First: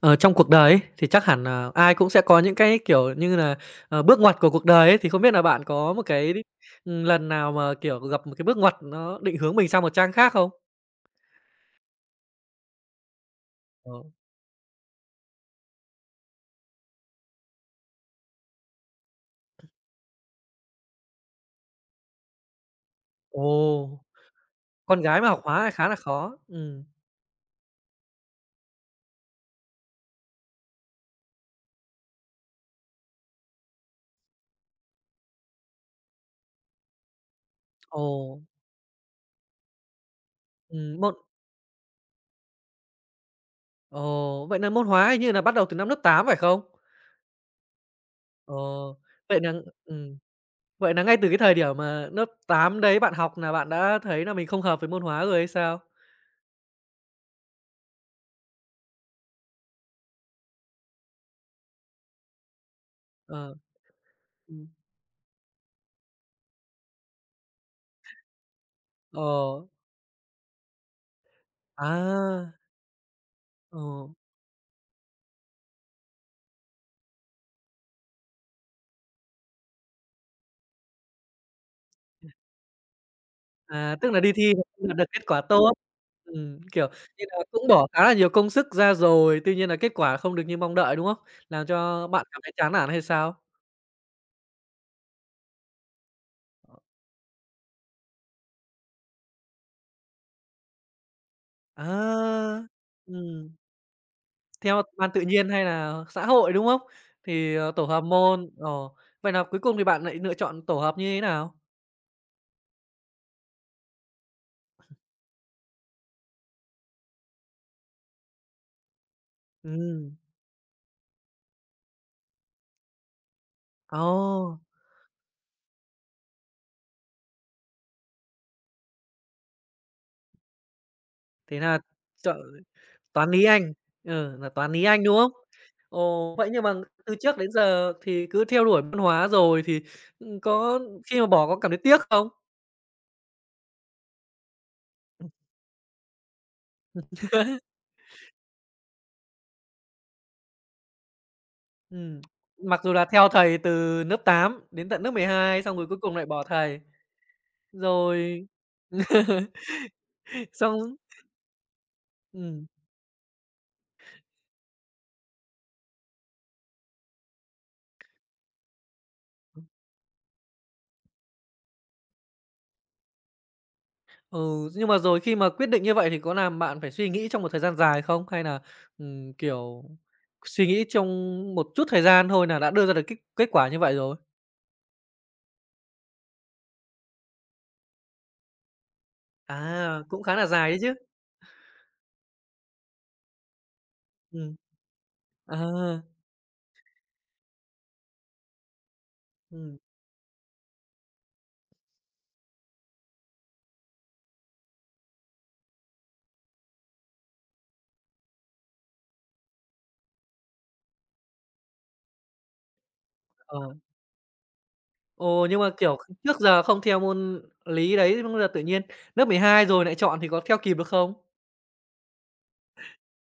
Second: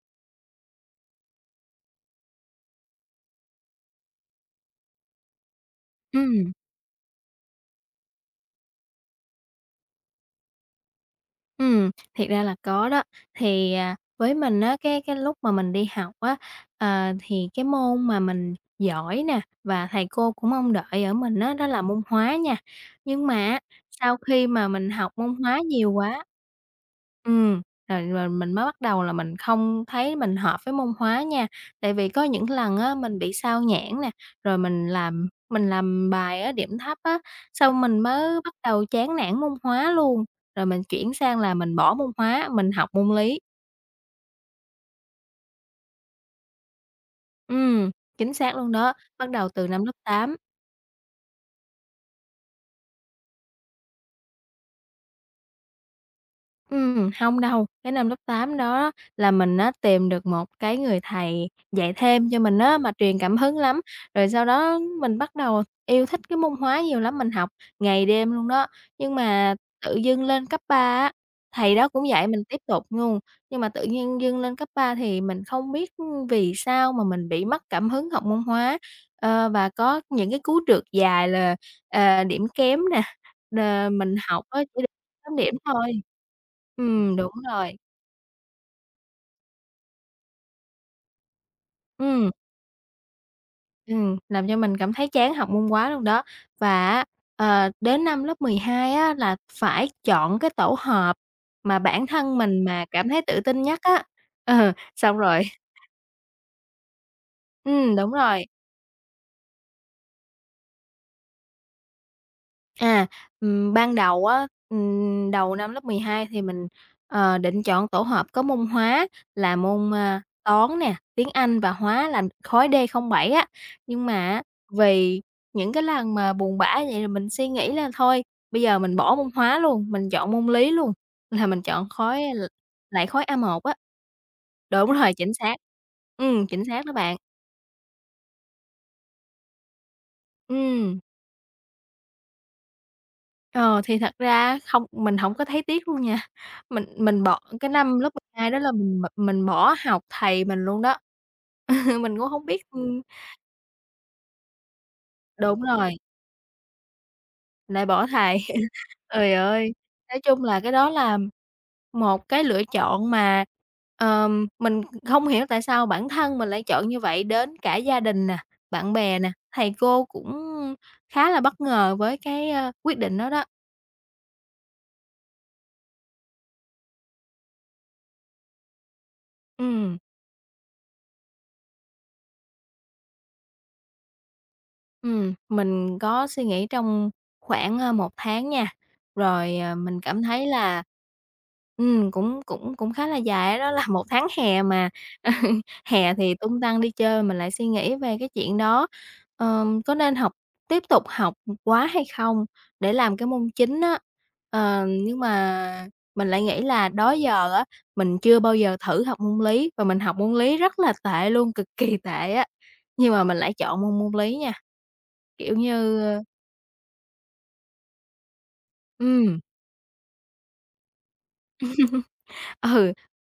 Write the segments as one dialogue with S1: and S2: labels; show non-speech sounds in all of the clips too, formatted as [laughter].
S1: Ờ, Trong cuộc đời ấy, thì chắc hẳn là ai cũng sẽ có những cái, kiểu như là bước ngoặt của cuộc đời ấy, thì không biết là bạn có một cái,
S2: Ừm,
S1: lần nào mà, kiểu, gặp một cái bước ngoặt nó định hướng mình sang một trang khác không?
S2: thiệt ra là có đó. Thì,
S1: Ờ.
S2: à, với mình á, cái lúc mà mình đi học á, thì cái môn mà mình giỏi nè, và thầy cô cũng mong đợi ở mình á, đó là môn hóa nha. Nhưng mà á,
S1: Ồ!
S2: sau khi mà mình
S1: Con
S2: học
S1: gái mà
S2: môn
S1: học hóa
S2: hóa
S1: lại khá
S2: nhiều
S1: là
S2: quá
S1: khó. Ừm.
S2: ừm, rồi rồi mình mới bắt đầu là mình không thấy mình hợp với môn hóa nha. Tại vì có những lần á, mình bị xao nhãng nè, rồi mình làm bài á, điểm thấp á, xong mình mới
S1: Ồ,
S2: bắt đầu chán nản môn hóa luôn. Rồi mình
S1: ừm,
S2: chuyển
S1: môn
S2: sang là mình bỏ môn hóa, mình học môn lý.
S1: Vậy là môn hóa hình như là bắt đầu từ năm lớp 8 phải không?
S2: Ừm, chính
S1: Ờ,
S2: xác luôn đó. Bắt
S1: vậy
S2: đầu
S1: là,
S2: từ năm lớp
S1: ừm,
S2: tám.
S1: Vậy là ngay từ cái thời điểm mà lớp 8 đấy bạn học là bạn đã thấy là mình không hợp với môn hóa rồi hay sao?
S2: Hông đâu, cái năm lớp 8 đó là mình á tìm được một cái người thầy dạy thêm cho mình á, mà truyền cảm
S1: Ờ.
S2: hứng lắm. Rồi sau
S1: Ừm.
S2: đó mình bắt đầu yêu thích cái môn Hóa nhiều lắm, mình học ngày đêm luôn đó. Nhưng
S1: Ờ.
S2: mà tự dưng lên cấp 3 á, thầy đó cũng dạy mình
S1: À.
S2: tiếp tục luôn, nhưng mà
S1: Ờ.
S2: tự nhiên dưng lên cấp 3 thì mình không biết vì sao mà mình bị mất cảm hứng học môn Hóa, và có những cái cú trượt dài là, điểm kém nè, đ
S1: À, tức
S2: mình
S1: là đi
S2: học
S1: thi
S2: á.
S1: không đạt được kết
S2: Chấm
S1: quả
S2: điểm
S1: tốt.
S2: thôi.
S1: Kiểu như
S2: Đúng
S1: là, cũng
S2: rồi.
S1: bỏ khá là nhiều công sức ra rồi, tuy nhiên là kết quả không được như mong đợi, đúng không? Làm cho bạn
S2: Ừm,
S1: cảm thấy chán nản hay sao?
S2: làm cho mình cảm thấy chán học môn quá luôn đó. Và á, đến năm lớp 12 á là phải chọn cái tổ hợp mà bản thân
S1: À!
S2: mình mà cảm thấy tự
S1: Ừm,
S2: tin nhất á. Ờ,
S1: theo ban
S2: xong
S1: tự
S2: rồi
S1: nhiên hay là xã hội, đúng không? Thì, ờ, tổ hợp
S2: đúng rồi.
S1: môn, ờ, Vậy là cuối cùng thì bạn lại lựa chọn tổ hợp như thế nào?
S2: À, ban đầu á, đầu năm lớp 12 thì mình, định chọn tổ hợp có môn hóa là môn,
S1: Ừm,
S2: Toán nè, tiếng Anh và Hóa là khối d không bảy á. Nhưng mà á,
S1: ồ,
S2: vì những cái lần mà buồn bã vậy rồi mình suy nghĩ là thôi, bây giờ mình bỏ môn Hóa luôn, mình chọn môn Lý luôn, là
S1: Thế
S2: mình
S1: là
S2: chọn khối
S1: chọn
S2: l lại khối
S1: Toán
S2: a
S1: Lý
S2: một
S1: Anh,
S2: á.
S1: là toán Lý
S2: Đúng
S1: Anh,
S2: rồi,
S1: đúng không?
S2: chính xác.
S1: Ồ, vậy nhưng
S2: Chính
S1: mà
S2: xác đó
S1: từ
S2: bạn.
S1: trước đến giờ thì cứ theo đuổi văn hóa rồi thì, có
S2: Ừm.
S1: khi mà bỏ có cảm thấy tiếc không?
S2: Ờ, thì thật ra á không mình hổng có thấy tiếc luôn nha. Mình bỏ cái
S1: [laughs]
S2: năm lớp 12 đó là mình bỏ học thầy mình luôn đó, [laughs] mình
S1: Ừm,
S2: cũng hông biết
S1: mặc dù là theo thầy từ lớp 8 đến tận lớp mười
S2: đúng
S1: hai xong rồi
S2: rồi,
S1: cuối cùng lại bỏ thầy,
S2: lại bỏ thầy.
S1: rồi
S2: [laughs] Trời
S1: [laughs]
S2: ơi, nói chung là cái đó
S1: xong
S2: là một cái lựa
S1: ừm,
S2: chọn mà, mình không hiểu tại sao bản thân mình lại chọn như vậy, đến cả gia đình nè, bạn bè nè, thầy cô cũng khá là bất ngờ với cái, quyết định đó đó.
S1: ừ, nhưng mà rồi khi mà quyết định như vậy thì có làm bạn phải suy nghĩ trong một thời gian dài không? Hay là, kiểu,
S2: Ừm.
S1: suy nghĩ trong một chút thời gian thôi là đã đưa ra được kết kết quả như vậy rồi?
S2: Mình có suy nghĩ trong khoảng, 1 tháng nha, rồi, mình
S1: À,
S2: cảm
S1: cũng khá
S2: thấy
S1: là dài đấy
S2: là
S1: chứ.
S2: cũng cũng cũng khá là dài đó là [laughs] một tháng
S1: Ừm.
S2: hè mà.
S1: À.
S2: [laughs] Hè thì tung tăng đi chơi, mình lại suy nghĩ về cái chuyện đó,
S1: Ừm.
S2: có nên học tiếp tục học hay không để làm cái môn chính á. Ờ, nhưng mà mình lại nghĩ là đó giờ á, mình chưa bao giờ thử học môn lý và mình học môn lý rất là tệ luôn, cực kỳ tệ á, nhưng mà mình lại
S1: Ờ.
S2: chọn môn môn lý nha.
S1: Ồ,
S2: Kiểu
S1: nhưng mà, kiểu,
S2: như,
S1: trước giờ không theo môn lý đấy, thế bây giờ tự nhiên lớp mười
S2: ừm,
S1: hai rồi lại chọn thì có theo kịp được không?
S2: [laughs] ừ,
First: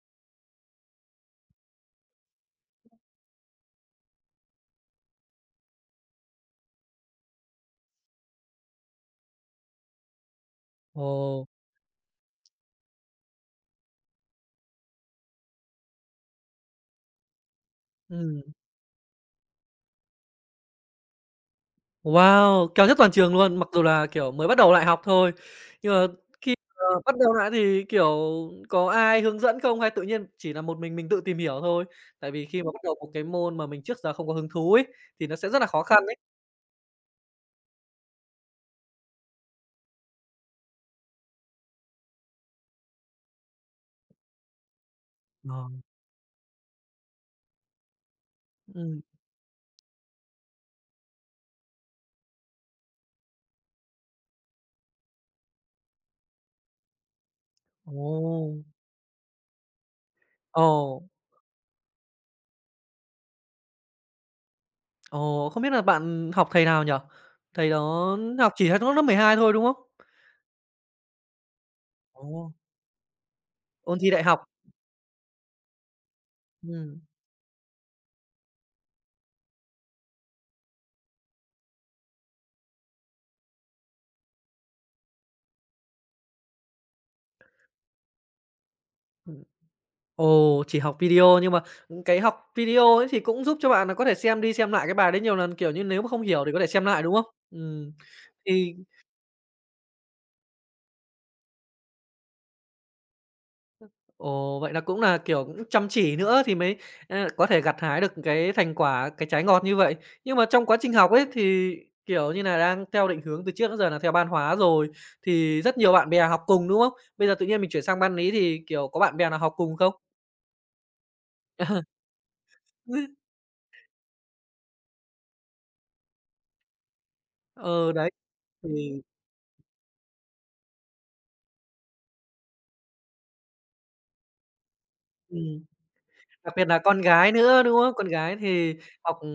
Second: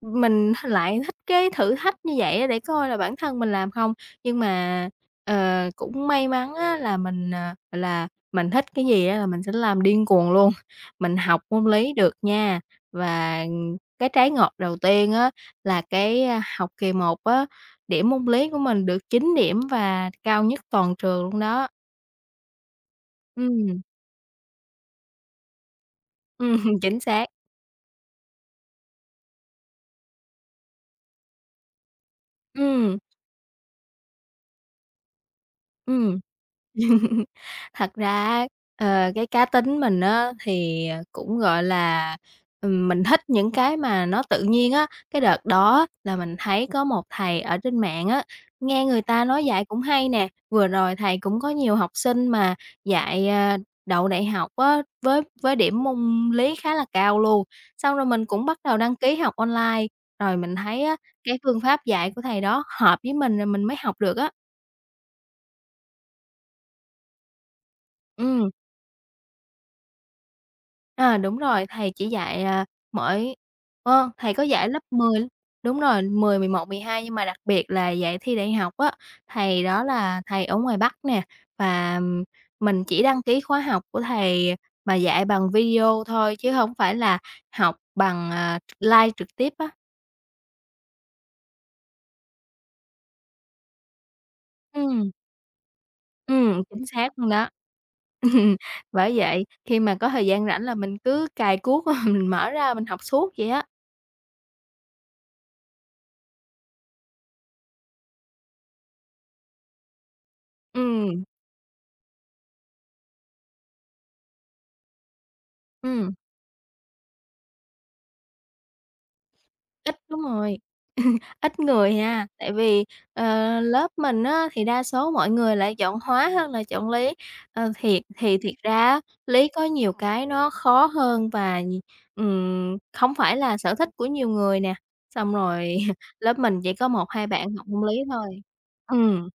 S2: mình lại thích cái thử thách như vậy á để coi là bản thân mình làm không. Nhưng mà, cũng may mắn á là mình, gọi là, mình thích cái gì á là mình sẽ làm điên cuồng luôn. [laughs] Mình học
S1: Ồ,
S2: môn lý được nha, và, cái trái ngọt đầu tiên á là cái, học kỳ một á, điểm môn
S1: ừm,
S2: lý của mình được 9 điểm và cao nhất toàn trường luôn đó.
S1: wow, cao nhất toàn trường luôn, mặc
S2: Ừm,
S1: dù là, kiểu, mới bắt đầu lại học thôi. Nhưng mà khi
S2: [laughs] chính
S1: mà bắt
S2: xác.
S1: đầu lại thì, kiểu, có ai hướng dẫn không hay tự nhiên chỉ là một mình tự tìm hiểu thôi? Tại vì khi mà bắt đầu
S2: Ừm,
S1: một cái môn mà mình trước giờ không có hứng thú ấy, thì nó sẽ rất là khó khăn đấy.
S2: ừm. [laughs] Thật ra á, cái cá tính mình á thì, cũng, gọi là, mình thích những cái mà nó tự nhiên á. Cái đợt
S1: Ờ.
S2: đó là mình thấy có một thầy ở trên mạng á, nghe
S1: Ừm.
S2: người ta nói dạy cũng hay nè, vừa rồi thầy cũng có nhiều học sinh mà dạy, đậu đại học á, với điểm môn lý khá là cao luôn. Xong
S1: Ồ.
S2: rồi mình cũng bắt đầu đăng ký học online, rồi mình
S1: Ờ.
S2: thấy á, cái phương pháp dạy của thầy đó hợp với mình rồi mình mới học được á.
S1: Ồ, không biết là bạn học thầy nào nhỉ? Thầy đó
S2: Ừm.
S1: học chỉ hết có lớp 12 thôi, đúng không?
S2: À, đúng rồi, thầy chỉ dạy,
S1: Ồ,
S2: mỗi
S1: ôn thi đại
S2: thầy
S1: học.
S2: có dạy lớp 10 đúng rồi, mười mười một mười
S1: Ừm.
S2: hai nhưng mà đặc biệt là dạy thi đại học á, thầy đó là thầy ở ngoài Bắc nè, và mình chỉ đăng ký khóa học của thầy mà dạy bằng video thôi chứ hổng phải là học bằng, live trực
S1: Ừm.
S2: tiếp á.
S1: Ồ, chỉ học video nhưng mà, cái học video ấy thì cũng giúp cho bạn là có thể xem đi xem lại cái
S2: Ừm,
S1: bài đấy nhiều lần, kiểu như, nếu mà không hiểu thì có thể xem
S2: chính
S1: lại, đúng
S2: xác
S1: không?
S2: luôn đó.
S1: Ừm,
S2: [laughs] Ừm,
S1: thì
S2: bởi vậy, khi mà có thời gian rảnh là mình cứ cài cuốc, [laughs] mình mở ra mình học suốt vậy á.
S1: Ồ, vậy là cũng là, kiểu, cũng chăm chỉ nữa thì mới, có thể gặt hái được cái thành quả, cái trái ngọt như vậy. Nhưng mà trong quá trình học
S2: Ừm,
S1: ấy thì, kiểu như là đang theo định hướng từ trước đến giờ là theo Ban hóa rồi, thì rất nhiều bạn
S2: ừm,
S1: bè học cùng, đúng không? Bây giờ tự nhiên mình chuyển sang Ban lý thì, kiểu, có bạn bè nào học cùng không?
S2: ít đúng rồi. Ít
S1: [laughs]
S2: người ha, tại vì, ờ, lớp mình á thì đa số mọi người lại chọn hóa hơn là chọn lý. Ờ,
S1: Ờ,
S2: thiệt
S1: đấy,
S2: thì thiệt ra á,
S1: thì
S2: lý có nhiều cái nó khó hơn và, không phải là sở thích của nhiều người nè, xong
S1: ừm.
S2: rồi [laughs] lớp
S1: Đặc
S2: mình
S1: biệt
S2: chỉ
S1: là
S2: có
S1: con
S2: một 2
S1: gái
S2: bạn
S1: nữa,
S2: học
S1: đúng
S2: môn
S1: không?
S2: lý
S1: Con gái
S2: thôi.
S1: thì học
S2: Ừ,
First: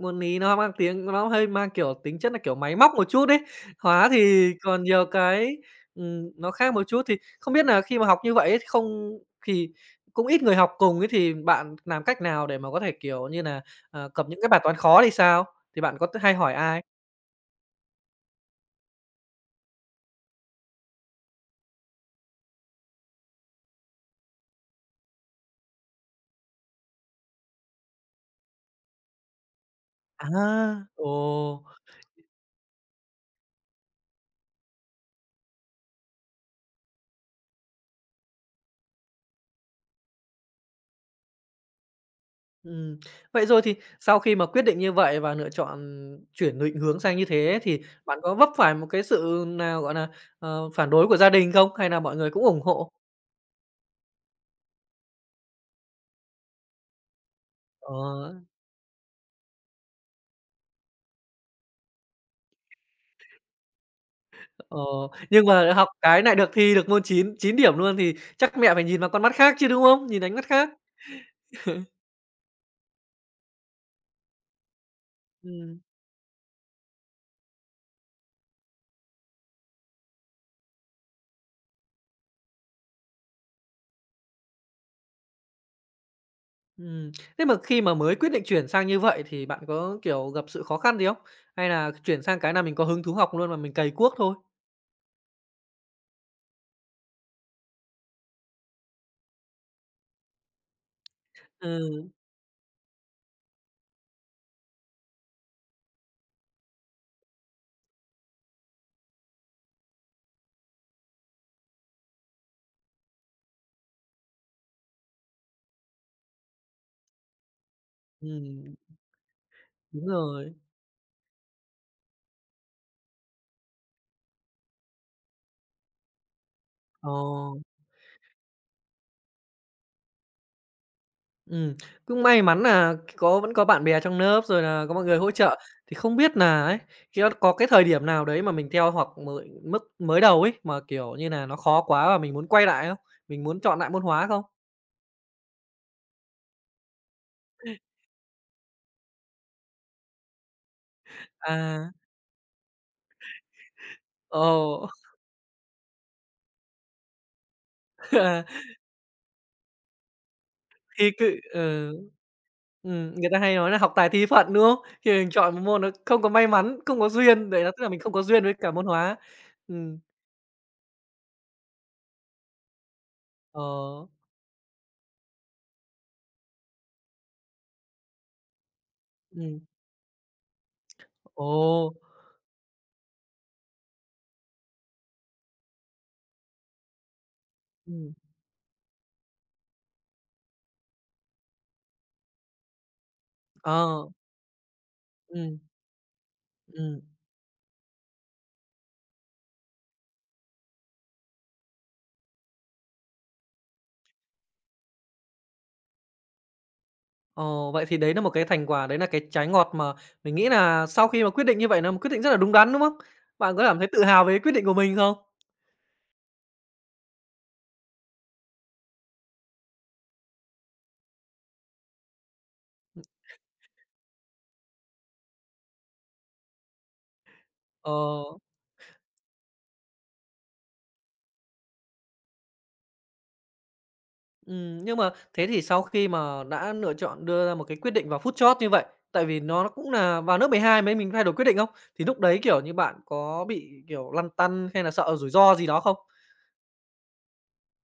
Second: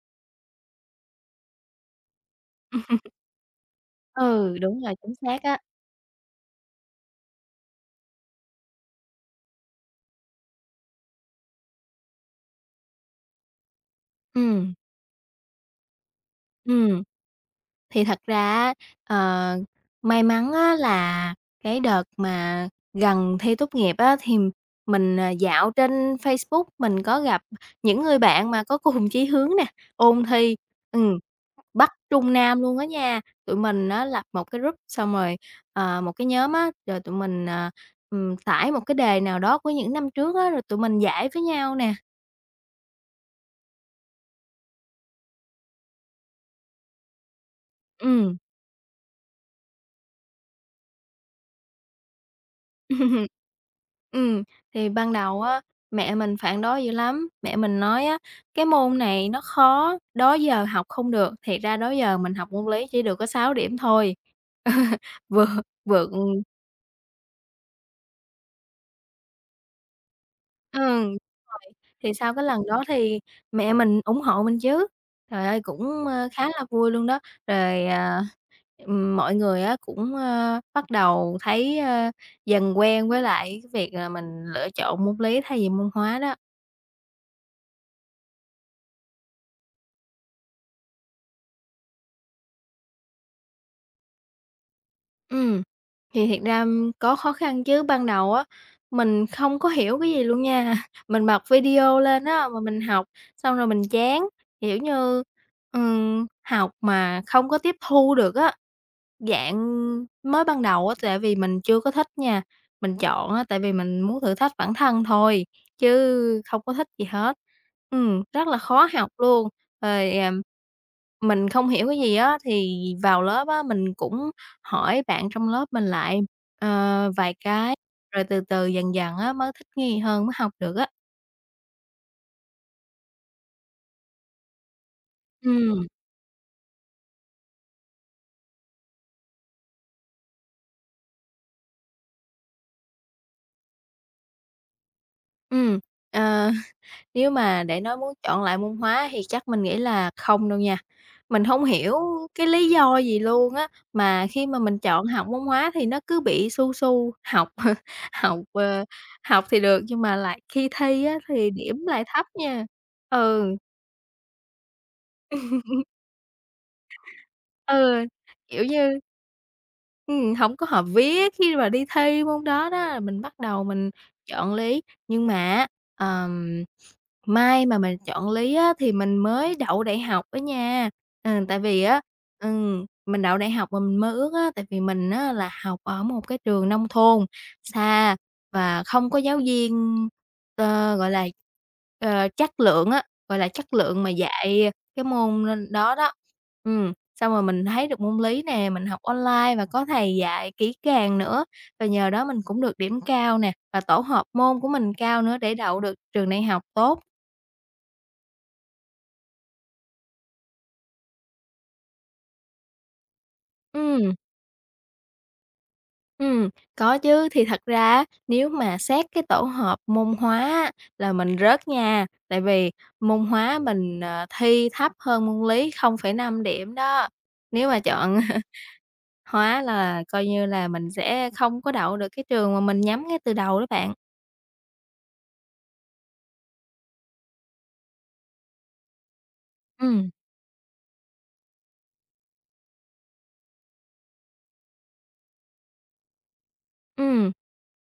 S1: môn Lý nó mang tiếng nó hơi mang, kiểu, tính chất là, kiểu, máy móc một chút đấy. Hóa thì
S2: ừ, đúng
S1: còn
S2: rồi,
S1: nhiều
S2: chính xác
S1: cái,
S2: á.
S1: nó khác một chút. Thì không biết là khi mà học như vậy ấy, thì không thì cũng ít người học cùng ấy, thì bạn làm cách nào để mà có thể, kiểu như là cập những cái bài
S2: Ừ,
S1: toán khó thì sao? Thì bạn có hay hỏi ai?
S2: ừ. Thì thật ra á, ờ, may mắn á là cái đợt mà gần thi tốt nghiệp á, thì mình, dạo trên Facebook, mình có gặp những người bạn mà có cùng chí hướng nè, ôn thi,
S1: À, ồ!
S2: ừm, Bắc Trung Nam luôn á nha. Tụi mình á lập một cái group xong rồi, một cái nhóm á, rồi tụi mình, tải một cái đề nào đó của những năm trước á, rồi tụi mình giải với nhau nè.
S1: Ừm, Vậy rồi thì sau khi mà quyết định như vậy và lựa chọn chuyển định hướng sang như thế thì bạn có
S2: Ừm.
S1: vấp phải một cái sự nào, gọi là phản đối của gia đình không? Hay là mọi người cũng ủng hộ?
S2: [laughs] Ừm, thì ban đầu á, mẹ mình phản đối dữ lắm, mẹ mình nói á:
S1: Ờ,
S2: "Cái môn này nó khó, đó giờ học không được." Thiệt ra đó giờ mình học môn lý chỉ được có 6 điểm thôi.
S1: ờ,
S2: [laughs] Vừa
S1: nhưng mà học
S2: vừa
S1: cái nại được thi được môn 9 9 điểm luôn thì chắc mẹ phải nhìn vào con mắt khác chứ, đúng không? Nhìn ánh mắt khác.
S2: thì sau cái lần đó thì mẹ mình ủng hộ mình chứ. Trời ơi,
S1: Ừm.
S2: cũng, khá là vui luôn đó. Rồi, mọi người á cũng, bắt đầu thấy, dần quen với lại cái việc là mình lựa chọn môn lý thay vì môn hóa đó.
S1: Ừm. Thế mà khi mà mới quyết định chuyển sang như vậy thì bạn có, kiểu, gặp sự khó khăn gì không? Hay là chuyển sang cái nào mình có hứng thú học luôn mà mình cày cuốc thôi?
S2: Ừ, thì thiệt ra có khó khăn chứ, ban đầu á, mình không có hiểu cái gì luôn nha. [laughs] Mình bật video
S1: Ừ,
S2: lên á, mà mình học, xong rồi mình chán, kiểu như, học mà không có tiếp thu được á. Dạng mới ban đầu á, tại vì mình chưa có thích nha, mình chọn á, tại vì mình muốn thử thách bản thân thôi, chứ không có thích gì hết. Ừ, rất là
S1: ừm,
S2: khó học luôn,
S1: đúng
S2: rồi,
S1: rồi.
S2: mình không hiểu cái gì á, thì vào lớp á, mình cũng hỏi bạn trong lớp mình lại,
S1: Ờ.
S2: vài cái, rồi từ từ dần dần á mới thích nghi hơn, mới học được á.
S1: Ừm, Cũng may mắn nà có vẫn có bạn bè trong lớp, rồi nà có mọi người hỗ trợ.
S2: Ừ.
S1: Thì không biết nà ấy, khi đó có cái thời điểm nào đấy mà mình theo học mới mức mới đầu ấy, mà, kiểu như nà, nó khó quá và mình muốn quay lại không? Mình muốn chọn lại môn hóa không?
S2: ừm, ờ, [laughs] nếu mà để nói muốn chọn lại môn hóa thì chắc mình nghĩ là không đâu nha. Mình không
S1: À,
S2: hiểu cái lý do gì luôn á, mà khi mà mình
S1: ồ,
S2: chọn học môn hóa thì nó cứ bị su su, học [laughs]
S1: [laughs]
S2: học,
S1: à,
S2: học thì được nhưng mà lại khi thi
S1: thì
S2: á
S1: cự
S2: thì điểm
S1: ừ,
S2: lại thấp nha.
S1: người ta
S2: Ừ.
S1: hay nói là học tài thi phận, đúng không? Khi mình chọn một môn nó không có may mắn, không có duyên, đấy là tức là mình
S2: Ừ,
S1: không có duyên với
S2: kiểu
S1: cả môn
S2: như
S1: hóa. Ừm.
S2: ừm, hổng có hợp viết khi mà đi thi môn đó đó, mình bắt
S1: Ờ.
S2: đầu mình chọn Lý. Nhưng mà á, ờm, may mà mình chọn Lý á thì mình mới
S1: Ừm.
S2: đậu đại học đó nha. Ừ,
S1: Ồ.
S2: tại vì á mình đậu đại học mà mình mơ ước á, tại vì mình á là học ở một cái trường nông thôn,
S1: Ừm.
S2: xa và không có giáo viên, gọi là, chất lượng á, gọi là, chất lượng
S1: Ờ.
S2: mà dạy cái môn
S1: Ừm.
S2: n đó đó. Ừm.
S1: Ừm.
S2: Xong rồi mình thấy được môn lý nè, mình học online và có thầy dạy kỹ càng nữa, và nhờ đó mình cũng được điểm cao nè, và tổ hợp môn của mình cao nữa để đậu được trường đại học tốt.
S1: Ồ, vậy thì đấy là một cái thành quả, đấy là cái trái ngọt mà mình nghĩ là sau khi mà quyết định như vậy là một quyết định rất là đúng đắn, đúng không? Bạn có cảm thấy tự
S2: Ừm,
S1: hào về quyết định của mình không?
S2: ừm, có chứ, thì thật ra á, nếu mà xét cái tổ hợp môn hóa á là mình rớt nha, tại vì môn hóa mình, thi thấp hơn môn lý 0,5 điểm đó. Nếu mà
S1: Ờ.
S2: chọn [laughs] hóa là coi như là mình sẽ không có đậu được cái trường mà mình nhắm ngay từ đầu đó bạn.
S1: Nhưng mà thế thì sau khi mà đã lựa chọn đưa ra một cái quyết định vào phút chót như vậy, tại vì nó cũng
S2: Ừ,
S1: là vào nước hai mới mình thay đổi quyết định không? Thì lúc đấy, kiểu như, bạn có bị, kiểu, lăn tăn hay là sợ rủi ro gì đó không?
S2: ừ.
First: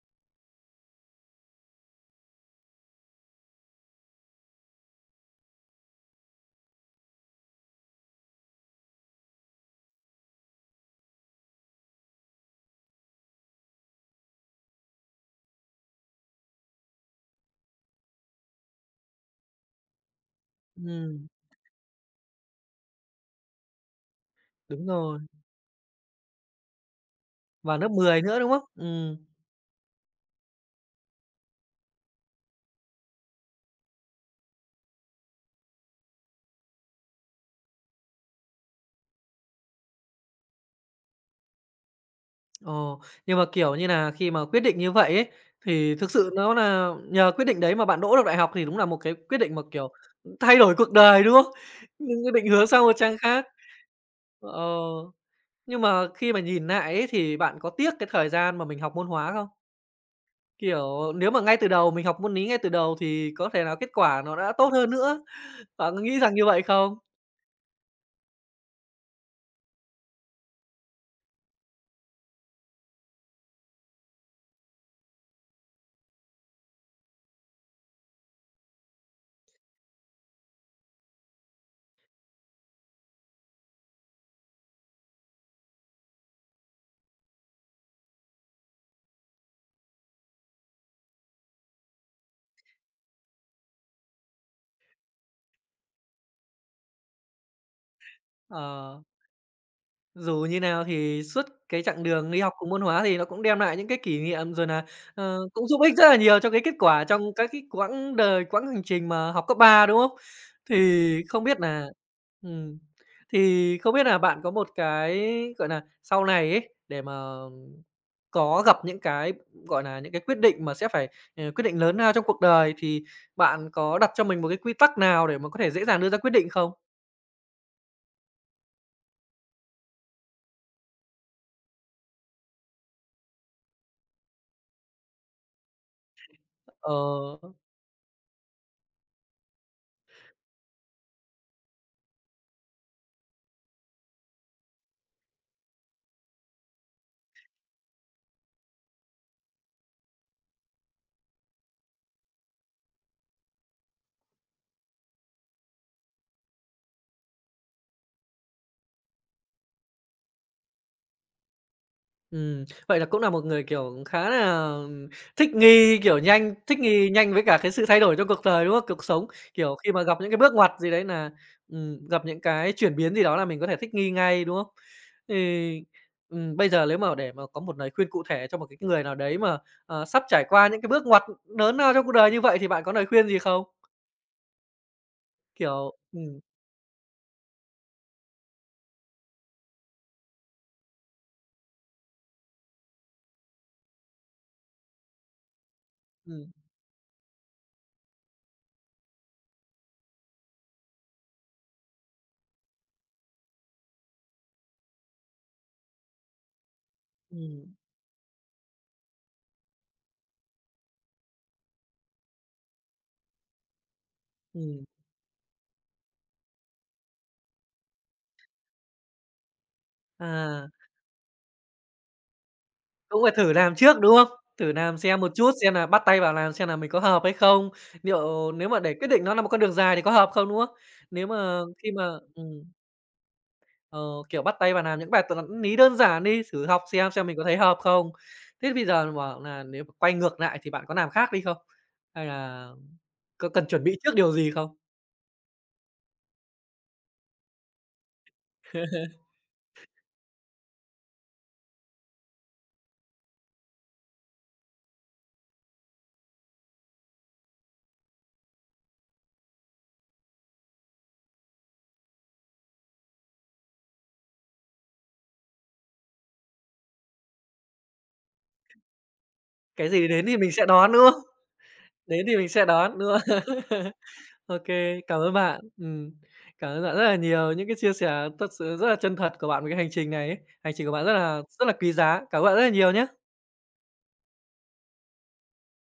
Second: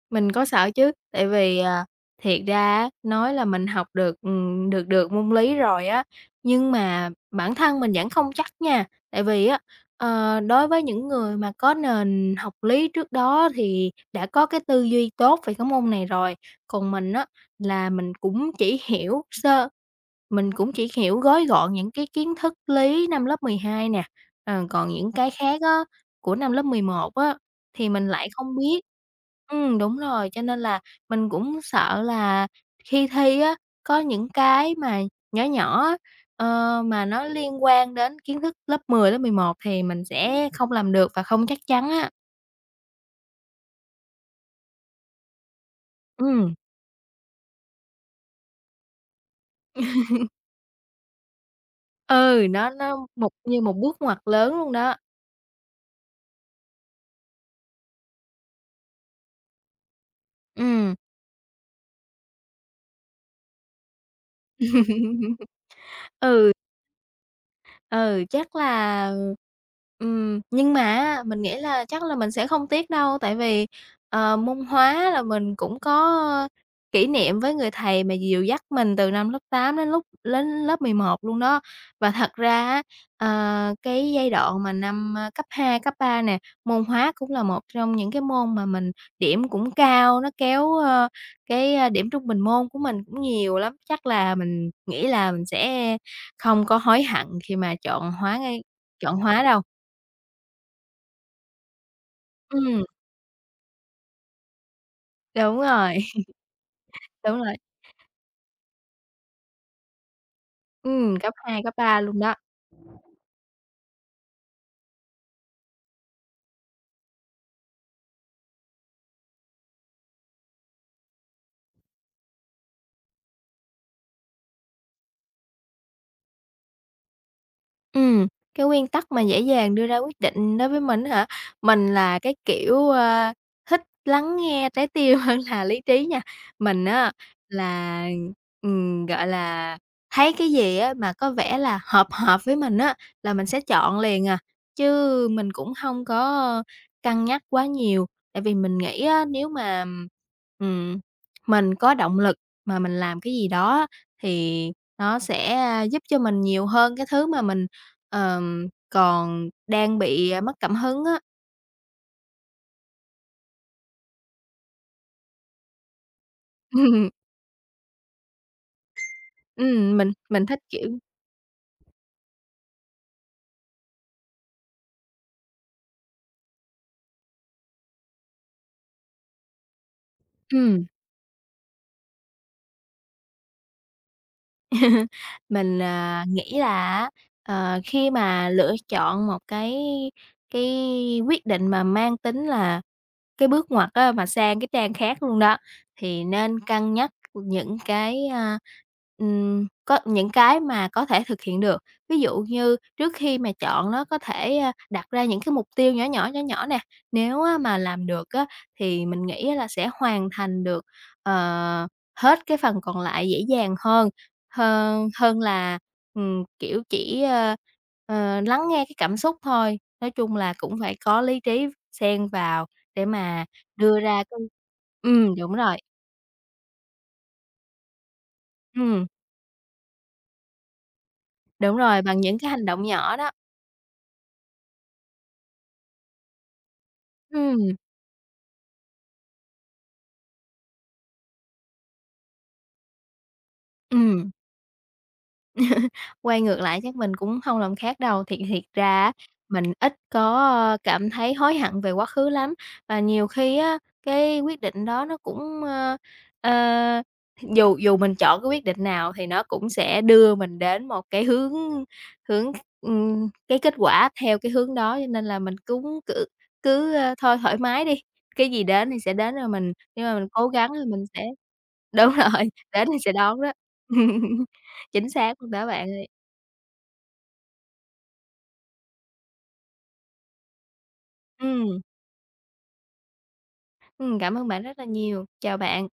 S2: Mình có sợ chứ, tại vì, thiệt ra á, nói là mình học được, được môn lý rồi á, nhưng mà bản thân mình vẫn không chắc nha. Tại vì á, đối với những người mà có nền học lý trước đó thì đã có cái tư duy tốt về cái môn này rồi, còn mình á là mình cũng chỉ hiểu
S1: Ừm,
S2: gói gọn những cái kiến thức lý năm lớp 12 nè,
S1: đúng
S2: còn những
S1: rồi,
S2: cái khác á, của năm lớp 11 á,
S1: và
S2: thì
S1: lớp
S2: mình
S1: 10
S2: lại
S1: nữa, đúng
S2: không
S1: không?
S2: biết.
S1: Ừm.
S2: Đúng rồi, cho nên là mình cũng sợ là khi thi á, có những cái mà nhỏ nhỏ á, mà nó liên quan đến kiến thức lớp 10, lớp 11 thì mình sẽ không làm được và không chắc chắn á.
S1: Ồ, nhưng mà, kiểu như là khi mà quyết định như vậy ấy, thì thực sự
S2: Ừ.
S1: nó là nhờ quyết định đấy mà bạn đỗ được đại học thì đúng là một cái quyết định mà, kiểu, thay đổi cuộc đời, đúng không? Nhưng cái
S2: Ừ,
S1: định hướng
S2: nó
S1: sang một
S2: nó
S1: trang
S2: một
S1: khác.
S2: như một bước ngoặt
S1: Ờ,
S2: lớn luôn đó.
S1: nhưng mà khi mà nhìn lại ấy thì bạn có tiếc cái thời gian mà mình học môn hóa không?
S2: Ừ.
S1: Kiểu, nếu mà ngay từ đầu mình học môn lý ngay từ đầu thì có thể là kết quả nó đã tốt hơn nữa.
S2: [laughs]
S1: Bạn có nghĩ rằng như
S2: Ừ.
S1: vậy không?
S2: Ừ, chắc là, nhưng mà á, mình nghĩ là chắc là mình sẽ không tiếc đâu, tại vì, môn hóa là mình cũng có kỷ niệm với người thầy mà dìu dắt mình từ năm lớp 8 đến lúc đến lớp 11 luôn đó. Và thật ra á, cái giai đoạn mà năm, cấp 2 cấp 3 nè, môn hóa cũng là một trong những cái môn mà mình điểm cũng cao, nó kéo, cái, điểm trung bình môn của mình cũng nhiều lắm. Chắc là mình nghĩ là mình sẽ không có hối hận khi mà
S1: Ờ.
S2: chọn hóa đâu.
S1: Dù như nào thì suốt cái chặng đường đi học cùng môn
S2: Ừm,
S1: hóa thì nó cũng đem lại những cái kỷ niệm, rồi là
S2: đúng
S1: cũng giúp ích
S2: rồi,
S1: rất là nhiều cho cái kết quả trong
S2: đúng
S1: các
S2: rồi.
S1: cái quãng đời, quãng hành trình mà học cấp 3 đúng không? Thì
S2: Cấp
S1: không
S2: 2
S1: biết
S2: cấp
S1: là
S2: 3 luôn đó.
S1: ừm, thì không biết là bạn có một cái, gọi là sau này ấy, để mà có gặp những cái, gọi là những cái quyết định mà sẽ phải, quyết định lớn lao trong cuộc đời thì bạn có đặt cho mình một cái quy tắc nào để mà có thể dễ dàng đưa ra quyết định không?
S2: Ừm, cái nguyên tắc mà dễ dàng đưa ra quyết định đối với mình á hả? Mình là cái kiểu, thích lắng nghe trái tim [laughs] hơn là lý trí nha. Mình
S1: Ờ.
S2: á là, gọi là, thấy cái gì á mà có vẻ là hợp hợp với mình á là mình sẽ chọn liền à, chứ mình cũng hông có cân nhắc quá nhiều. Tại vì mình nghĩ á, nếu mà, ừm, mình có động lực mà mình làm cái gì đó á thì nó sẽ, giúp cho mình nhiều hơn cái thứ mà mình ờm, còn đang bị, mất cảm hứng á.
S1: Vậy là cũng là một người, kiểu, khá là thích nghi, kiểu, nhanh
S2: [laughs]
S1: thích
S2: Ừm.
S1: nghi nhanh với cả cái sự thay đổi trong cuộc đời, đúng không? Cuộc sống, kiểu, khi
S2: Ừm,
S1: mà
S2: mình
S1: gặp những cái
S2: mình
S1: bước
S2: thích,
S1: ngoặt gì
S2: kiểu
S1: đấy là gặp những cái chuyển biến gì đó là mình có thể thích nghi ngay, đúng không? Thì, bây giờ nếu mà để mà có một lời khuyên cụ thể cho một cái người nào đấy mà, sắp trải qua những
S2: ừm.
S1: cái bước ngoặt lớn lao trong cuộc đời như vậy thì bạn có lời khuyên gì không?
S2: [laughs] Mình,
S1: Kiểu. Ừm.
S2: nghĩ là á, khi mà lựa chọn một cái cái quyết định mà mang tính là cái bước ngoặt á, mà sang cái trang khác luôn đó, thì
S1: Ừm.
S2: nên cân nhắc những cái, có những cái mà có thể thực hiện được. Ví dụ như trước khi mà chọn nó có thể, đặt ra những cái mục tiêu nhỏ nhỏ nè, nếu á
S1: Ừm.
S2: mà làm được á, thì mình nghĩ là sẽ hoàn thành được, ờ, hết cái phần còn lại dễ dàng hơn,
S1: Ừm.
S2: hơn là, kiểu, chỉ lắng nghe cái cảm xúc thôi. Nói chung là
S1: À.
S2: cũng phải có lý trí xen vào để
S1: Cũng phải
S2: mà
S1: thử làm
S2: đưa
S1: trước, đúng
S2: ra
S1: không?
S2: cái,
S1: Thử làm xem một
S2: ừm,
S1: chút,
S2: đúng
S1: xem
S2: rồi,
S1: là bắt tay vào làm xem là mình có hợp hay không, liệu nếu mà để
S2: ừm,
S1: quyết định nó là một con đường dài thì có hợp không, đúng không? Nếu mà
S2: đúng
S1: khi
S2: rồi,
S1: mà
S2: bằng những cái
S1: ừm,
S2: hành động nhỏ đó.
S1: ờ, kiểu, bắt tay vào làm những bài toán lý đơn giản đi, thử học xem mình có thấy
S2: Ừm.
S1: hợp không. Thế bây giờ bảo là nếu mà quay ngược lại thì bạn có làm khác đi không? Hay là có cần chuẩn bị trước
S2: Ừm.
S1: điều gì không?
S2: Quay ngược lại chắc mình cũng hông làm khác đâu, thiệt thiệt ra
S1: [laughs]
S2: á, mình ít có, cảm thấy hối hận về quá khứ lắm, và nhiều khi á, cái quyết định đó nó cũng, ờ, dù dù mình chọn cái quyết định nào thì nó cũng sẽ đưa mình đến một cái hướng hướng, cái kết quả theo cái hướng đó, cho nên là mình cũng cứ cứ, ơ, thôi thoải mái đi, cái gì đến thì sẽ đến rồi mình
S1: Cái
S2: nhưng
S1: gì
S2: mà
S1: đến
S2: mình
S1: thì
S2: cố
S1: mình sẽ
S2: gắng thì
S1: đón, đúng
S2: mình
S1: không?
S2: sẽ đúng
S1: Đến thì
S2: [laughs]
S1: mình
S2: rồi,
S1: sẽ
S2: đến
S1: đón,
S2: thì
S1: đúng
S2: sẽ
S1: không?
S2: đón đó.
S1: [laughs]
S2: [laughs]
S1: OK,
S2: Chính
S1: cảm ơn
S2: xác luôn
S1: bạn.
S2: đó bạn ơi.
S1: Cảm ơn bạn rất là nhiều, những cái chia sẻ thật sự rất là chân thật của bạn về cái hành trình này ấy. Hành trình của bạn rất là
S2: Ừm.
S1: quý giá. Cảm ơn bạn rất là nhiều nhá.
S2: Ừm, cảm ơn bạn rất là nhiều. Chào bạn.